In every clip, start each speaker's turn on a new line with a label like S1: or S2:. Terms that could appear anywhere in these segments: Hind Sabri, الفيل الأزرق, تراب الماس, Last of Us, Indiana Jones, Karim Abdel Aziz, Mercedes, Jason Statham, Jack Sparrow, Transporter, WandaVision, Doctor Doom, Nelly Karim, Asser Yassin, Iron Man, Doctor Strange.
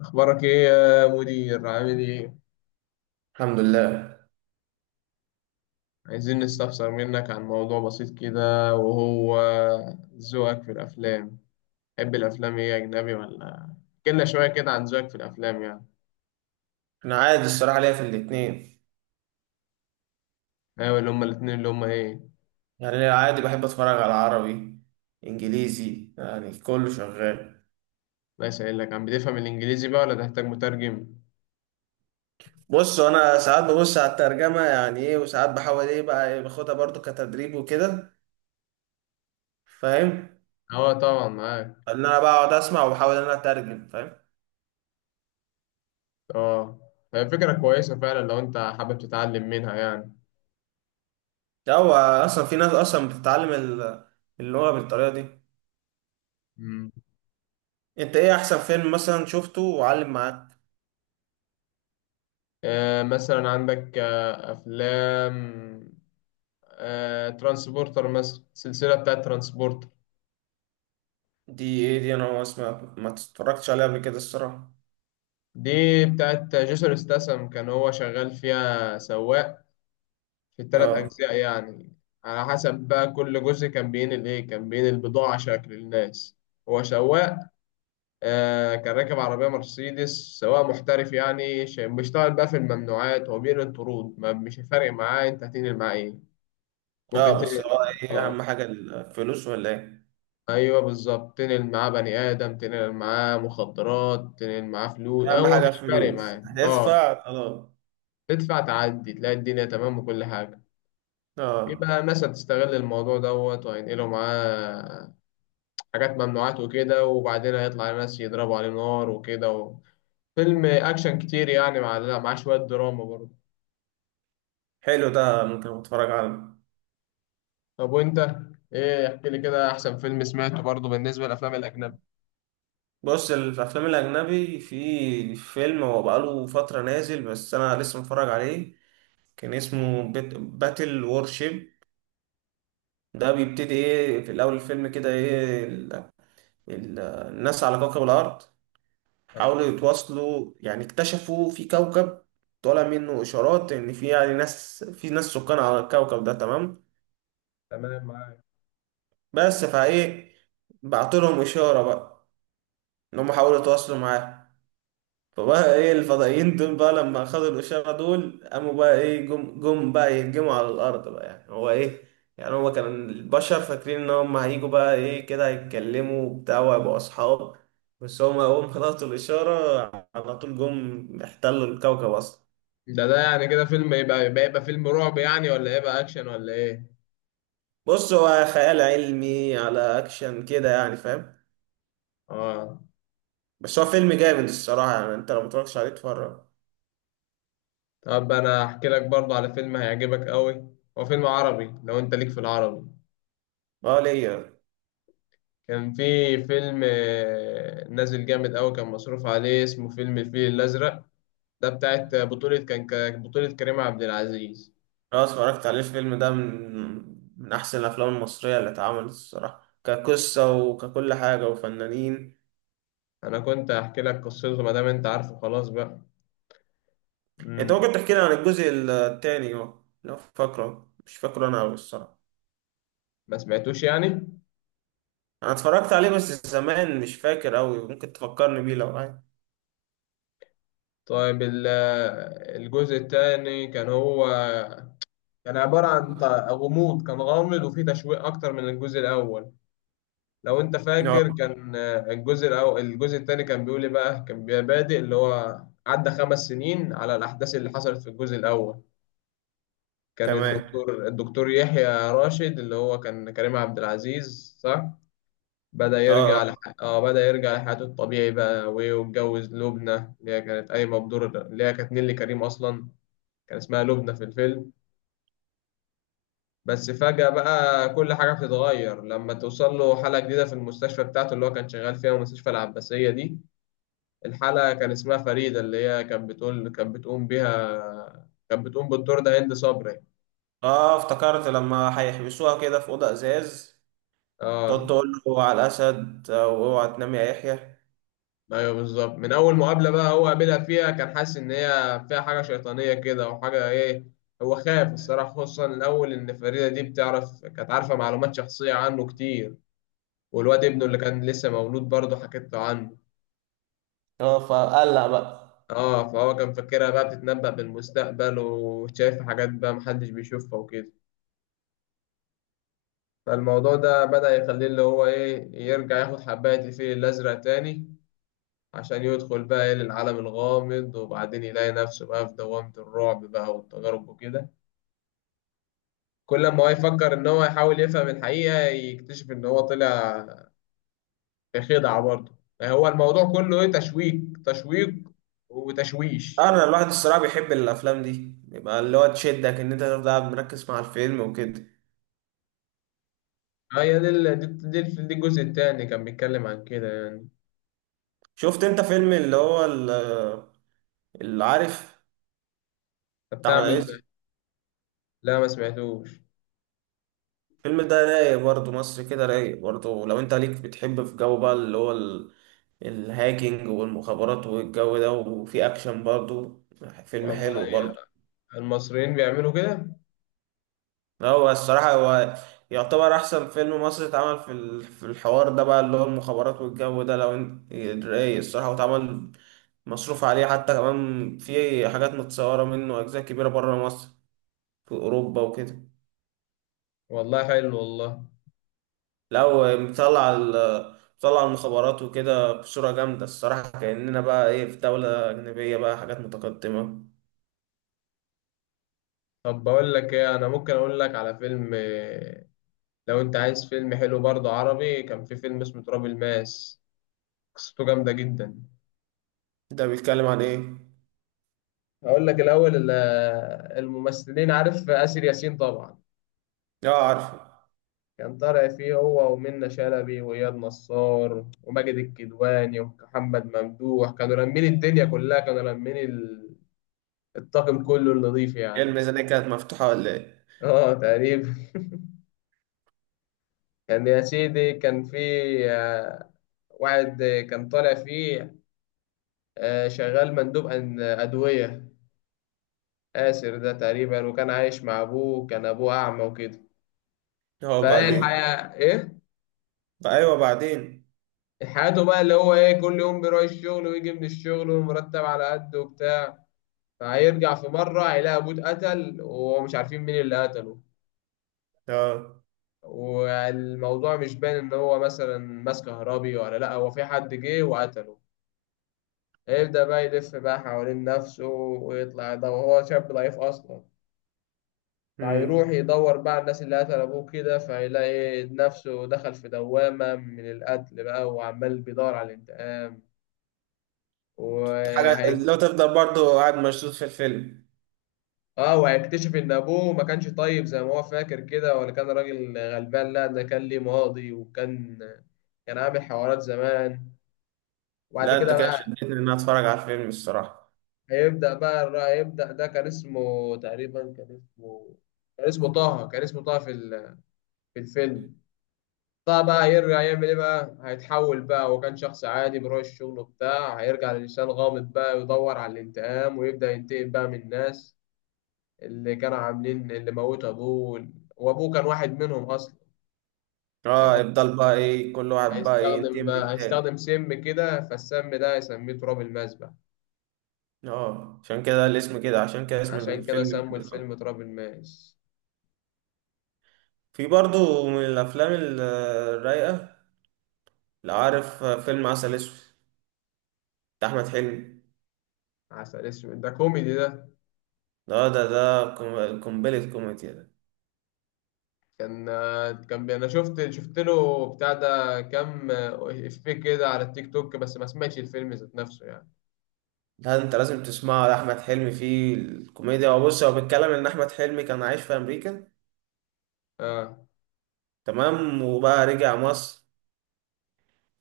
S1: أخبارك إيه يا مدير؟ عامل إيه؟
S2: الحمد لله.
S1: عايزين نستفسر منك عن موضوع بسيط كده وهو ذوقك في الأفلام، تحب الأفلام إيه أجنبي ولا؟ احكيلنا شوية كده عن ذوقك في الأفلام يعني.
S2: انا عادي الصراحه ليا في الاتنين.
S1: أيوة اللي هما الاتنين اللي هما إيه؟
S2: يعني أنا عادي بحب اتفرج على عربي انجليزي، يعني كله شغال.
S1: الله يسهلك، عم بتفهم الإنجليزي بقى ولا تحتاج مترجم؟
S2: بص انا ساعات ببص على الترجمه، يعني ايه، وساعات بحاول ايه بقى إيه باخدها برضو كتدريب وكده، فاهم؟
S1: أه طبعا معاك.
S2: ان انا بقعد اسمع وبحاول ان انا اترجم، فاهم؟
S1: أه، هي فكرة كويسة فعلا لو أنت حابب تتعلم منها يعني.
S2: ده هو اصلا في ناس اصلا بتتعلم اللغه بالطريقه دي.
S1: مم.
S2: انت ايه احسن فيلم مثلا شفته وعلم معاك؟
S1: آه مثلا عندك أفلام، ترانسبورتر مثلا، السلسلة بتاعت ترانسبورتر.
S2: دي ايه دي؟ انا ما اسمع ما اتفرجتش عليه قبل كده الصراحه.
S1: دي بتاعت جيسون استسم، كان هو شغال فيها سواق في التلات
S2: اه.
S1: أجزاء يعني. على حسب بقى كل جزء كان بينقل إيه، كان بينقل بضاعة شكل للناس. هو سواق، آه كان راكب عربية مرسيدس. سواق محترف يعني بيشتغل بقى في الممنوعات، هو بينقل طرود، ما مش فارق معاه أنت هتنقل معاه إيه، ممكن
S2: اه بس
S1: تنقل.
S2: هو ايه
S1: آه
S2: اهم حاجة الفلوس ولا ايه؟
S1: أيوه بالظبط، تنقل معاه بني آدم، تنقل معاه مخدرات، تنقل معاه فلوس،
S2: اهم
S1: هو
S2: حاجة
S1: مش فارق
S2: الفلوس
S1: معاه. آه
S2: هتدفع خلاص.
S1: تدفع تعدي تلاقي الدنيا تمام وكل حاجة.
S2: اه،
S1: يبقى مثلا تستغل الموضوع دوت وهينقلوا معاه حاجات ممنوعات وكده، وبعدين هيطلع ناس يضربوا عليه نار وكده فيلم أكشن كتير يعني، مع لا مع شوية دراما برضه.
S2: حلو، ده ممكن اتفرج عليه.
S1: طب وأنت إيه، احكي لي كده أحسن فيلم سمعته برضه بالنسبة للأفلام الأجنبي.
S2: بص، الافلام الاجنبي في فيلم هو بقاله فترة نازل بس انا لسه متفرج عليه، كان اسمه بيت باتل وورشيب. ده بيبتدي ايه في الاول الفيلم كده، ايه الناس على كوكب الارض
S1: طب
S2: حاولوا يتواصلوا، يعني اكتشفوا في كوكب طالع منه اشارات ان في يعني ناس، في ناس سكان على الكوكب ده، تمام.
S1: تمام معاك.
S2: بس فايه بعت لهم اشاره بقى ان هم حاولوا يتواصلوا معاه. فبقى ايه الفضائيين دول بقى لما خدوا الاشاره دول قاموا بقى ايه، جم بقى يهجموا على الارض بقى. يعني هو ايه، يعني هو كان البشر فاكرين ان هم هيجوا بقى ايه كده، هيتكلموا وبتاع وهيبقوا اصحاب، بس هم اول ما خلصوا الاشاره على طول جم احتلوا الكوكب اصلا.
S1: ده يعني كده فيلم يبقى فيلم رعب يعني، ولا يبقى أكشن ولا إيه؟
S2: بص هو خيال علمي على اكشن كده يعني، فاهم؟
S1: آه.
S2: بس هو فيلم جامد الصراحه، يعني انت لو متفرجتش عليه اتفرج.
S1: طب أنا أحكي لك برضه على فيلم هيعجبك أوي، هو فيلم عربي لو أنت ليك في العربي.
S2: اه ليا.
S1: كان في فيلم، آه، نازل جامد أوي، كان مصروف عليه، اسمه فيلم الفيل الأزرق. ده بتاعت بطولة كان كان بطولة كريم عبد العزيز.
S2: اه اتفرجت عليه الفيلم ده، من احسن الافلام المصريه اللي اتعملت الصراحه، كقصه وككل حاجه وفنانين.
S1: أنا كنت هحكي لك قصته، ما دام أنت عارفه خلاص بقى.
S2: انت
S1: مم.
S2: ممكن تحكي لي عن الجزء التاني؟ اه لو فاكره، مش فاكره انا قوي الصراحه.
S1: ما سمعتوش يعني.
S2: انا اتفرجت عليه بس زمان مش فاكر قوي، ممكن تفكرني بيه لو عايز.
S1: طيب الجزء الثاني كان هو كان عبارة عن غموض، كان غامض وفيه تشويق أكتر من الجزء الأول. لو انت
S2: اه.
S1: فاكر كان، آه، الجزء الاول الجزء الثاني كان بيقول ايه بقى، كان بيبقى بادئ اللي هو عدى 5 سنين على الاحداث اللي حصلت في الجزء الاول. كان
S2: تمام.
S1: الدكتور يحيى راشد اللي هو كان كريم عبد العزيز، صح. بدأ
S2: اه.
S1: يرجع اه بدأ يرجع لحياته الطبيعي بقى، وايه واتجوز لبنى اللي هي كانت قايمة بدور، اللي هي كانت نيللي كريم اصلا. كان اسمها لبنى في الفيلم. بس فجأة بقى كل حاجة بتتغير لما توصل له حالة جديدة في المستشفى بتاعته اللي هو كان شغال فيها، المستشفى العباسية دي. الحلقة كان اسمها فريدة، اللي هي كانت بتقول، كانت بتقوم بيها، كانت بتقوم بالدور ده هند صبري.
S2: اه افتكرت لما هيحبسوها كده في اوضه ازاز،
S1: اه
S2: تقعد تقول له على الاسد آه، واوعى تنام يا يحيى.
S1: ايوه بالظبط، من اول مقابلة بقى هو قابلها فيها كان حاسس ان هي فيها حاجة شيطانية كده، وحاجة ايه. هو خاف الصراحة، خصوصا الاول، ان فريدة دي بتعرف، كانت عارفة معلومات شخصية عنه كتير، والواد ابنه اللي كان لسه مولود برضه حكيت له عنه.
S2: اه فقلق بقى.
S1: اه فهو كان فاكرها بقى بتتنبأ بالمستقبل، وشايف حاجات بقى محدش بيشوفها وكده. فالموضوع ده بدأ يخليه اللي هو إيه يرجع ياخد حباية الفيل الأزرق تاني، عشان يدخل بقى إيه للعالم الغامض، وبعدين يلاقي نفسه بقى في دوامة الرعب بقى والتجارب وكده. كل ما هو يفكر إن هو يحاول يفهم الحقيقة، يكتشف إن هو طلع في خدعة برضه. يعني هو الموضوع كله إيه، تشويق، تشويق وتشويش
S2: آه، انا
S1: يعني.
S2: الواحد الصراحه بيحب الافلام دي، بيبقى اللي هو تشدك ان انت تفضل قاعد مركز مع الفيلم وكده.
S1: آه، هي دي دي الجزء التاني كان بيتكلم عن كده يعني.
S2: شفت انت فيلم اللي هو اللي عارف،
S1: طب
S2: بتاع
S1: بتاع
S2: احمد
S1: مين ده؟
S2: عز؟
S1: لا ما سمعتوش.
S2: الفيلم ده رايق برضه، مصر كده رايق برضه لو انت ليك بتحب في جو بقى اللي هو الهاكينج والمخابرات والجو ده، وفي اكشن برضه، فيلم
S1: والله
S2: حلو برضه.
S1: يا- المصريين بيعملوا كده.
S2: هو الصراحة هو يعتبر أحسن فيلم مصري اتعمل في في الحوار ده بقى اللي هو المخابرات والجو ده لو انت رايق الصراحة، واتعمل مصروف عليه، حتى كمان في حاجات متصورة منه أجزاء كبيرة بره مصر، في أوروبا وكده.
S1: والله حلو والله.
S2: لو مطلع مطلع المخابرات وكده بصورة جامدة الصراحة، كأننا بقى إيه في دولة أجنبية بقى، حاجات متقدمة.
S1: طب بقول لك ايه، انا ممكن اقول لك على فيلم، آه، لو انت عايز فيلم حلو برضه عربي، كان في فيلم اسمه تراب الماس. قصته جامدة جدا.
S2: ده بيتكلم عن إيه؟
S1: هقول لك الاول آه، الممثلين، عارف آسر ياسين طبعا.
S2: آه عارفه.
S1: كان طالع فيه هو ومنة شلبي وإياد نصار وماجد الكدواني ومحمد ممدوح، كانوا لامين الدنيا كلها، كانوا لامين الطاقم كله النظيف
S2: هي
S1: يعني.
S2: الميزانية كانت مفتوحة ولا إيه؟
S1: اه تقريبا. كان يا سيدي كان في، آه، واحد، آه، كان طالع فيه، آه، شغال مندوب أدوية، آسر ده تقريبا. وكان عايش مع أبوه، كان أبوه أعمى وكده.
S2: هو
S1: فإيه يا
S2: بعدين.
S1: الحياة إيه؟
S2: بقى أيوه بعدين.
S1: حياته بقى اللي هو إيه، كل يوم بيروح الشغل ويجي من الشغل والمرتب على قده وبتاع. فهيرجع في مرة هيلاقي أبوه اتقتل، ومش عارفين مين اللي قتله،
S2: آه.
S1: والموضوع مش باين إن هو مثلا ماس كهربي ولا لأ، هو في حد جه وقتله. هيبدأ بقى يلف بقى حوالين نفسه ويطلع ده، وهو شاب ضعيف أصلا. فهيروح
S2: امم
S1: يدور بقى على الناس اللي قتل أبوه كده، فهيلاقي نفسه دخل في دوامة من القتل بقى، وعمال بيدور على الانتقام
S2: حاجة
S1: وهي...
S2: لو تفضل برضو قاعد مشدود في الفيلم.
S1: اه وهيكتشف ان ابوه ما كانش طيب زي ما هو فاكر كده، ولا كان راجل غلبان، لا ده كان ليه ماضي، وكان عامل حوارات زمان. وبعد
S2: لا
S1: كده
S2: انت كده
S1: بقى
S2: شدتني ان انا اتفرج على الفيلم الصراحة.
S1: هيبدأ، ده كان اسمه تقريبا، كان اسمه طه كان اسمه طه في في الفيلم. طبعا بقى هيرجع يعمل ايه بقى، هيتحول بقى، هو كان شخص عادي بيروح الشغل بتاع، هيرجع لإنسان غامض بقى يدور على الانتقام، ويبدأ ينتقم بقى من الناس اللي كانوا عاملين، اللي موتوا أبوه، وأبوه كان واحد منهم أصلا.
S2: اه
S1: هيحط،
S2: يفضل بقى ايه كل واحد بقى ايه
S1: هيستخدم
S2: ينتقم من
S1: بقى،
S2: التاني.
S1: هيستخدم سم كده، فالسم ده هيسميه تراب الماس بقى.
S2: اه عشان كده الاسم كده، عشان كده اسم
S1: عشان كده
S2: الفيلم
S1: سموا
S2: كده.
S1: الفيلم تراب الماس.
S2: في برضو من الافلام الرايقة، لو عارف فيلم عسل اسود بتاع احمد حلمي؟
S1: عسل اسود ده كوميدي ده.
S2: ده ده ده قنبلة كوميديا ده.
S1: كان انا شفت له بتاع ده كام افيه كده على التيك توك، بس ما سمعتش الفيلم ذات نفسه يعني.
S2: ده انت لازم تسمعه، ده احمد حلمي فيه الكوميديا، وبص هو بيتكلم ان احمد حلمي كان عايش في امريكا.
S1: اه
S2: تمام، وبقى رجع مصر.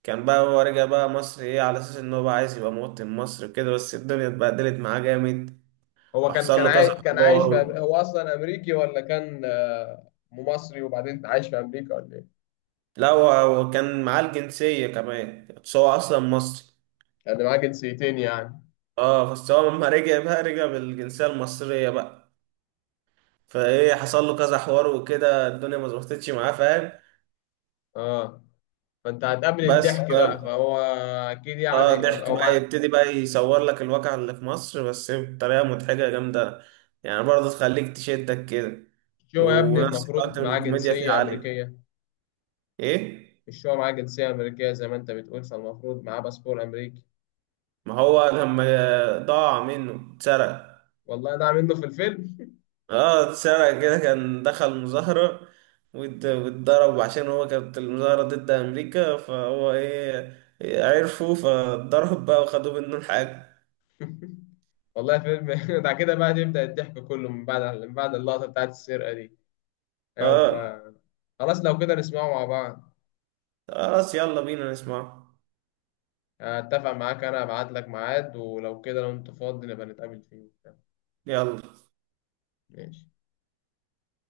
S2: كان بقى هو رجع بقى مصر ايه على اساس ان هو بقى عايز يبقى مواطن مصر وكده، بس الدنيا اتبهدلت معاه جامد،
S1: هو كان
S2: وحصل
S1: كان
S2: له كذا
S1: عايش كان عايش في
S2: حوار.
S1: هو اصلا امريكي ولا كان، آه، مصري وبعدين عايش في امريكا ولا ايه؟
S2: لا هو كان معاه الجنسية كمان بس هو اصلا مصري.
S1: كان معاه جنسيتين يعني.
S2: اه بس هو لما رجع بقى رجع بالجنسية المصرية بقى، فايه حصل له كذا حوار وكده الدنيا ما ظبطتش معاه، فاهم؟
S1: اه فانت هتقابل
S2: بس
S1: الضحك بقى،
S2: ف-
S1: فهو اكيد
S2: اه
S1: يعني
S2: ضحك
S1: هو
S2: بقى يبتدي بقى يصور لك الواقع اللي في مصر بس بطريقة مضحكة جامدة، يعني برضه تخليك تشدك كده.
S1: مش هو يا ابني
S2: ونفس الوقت
S1: المفروض معاه
S2: الكوميديا فيه
S1: جنسية
S2: عالية.
S1: امريكية؟
S2: ايه.
S1: مش هو معاه جنسية امريكية زي ما انت بتقول، فالمفروض معاه باسبور امريكي.
S2: ما هو لما ضاع منه اتسرق.
S1: والله ده منه في الفيلم.
S2: اه اتسرق كده، كان دخل مظاهرة واتضرب عشان هو كانت المظاهرة ضد أمريكا، فهو ايه إيه، عرفوا فاتضرب بقى وخدوا منه الحاجة.
S1: والله فيلم. بعد كده بقى يبدأ الضحك كله، من بعد اللقطة بتاعت السرقة دي. ايوه
S2: اه.
S1: بقى. خلاص لو كده نسمعه مع بعض.
S2: آه، خلاص يلا بينا نسمعه.
S1: اتفق معاك، انا ابعت لك ميعاد، ولو كده لو انت فاضي نبقى نتقابل فيه.
S2: يلا.
S1: ماشي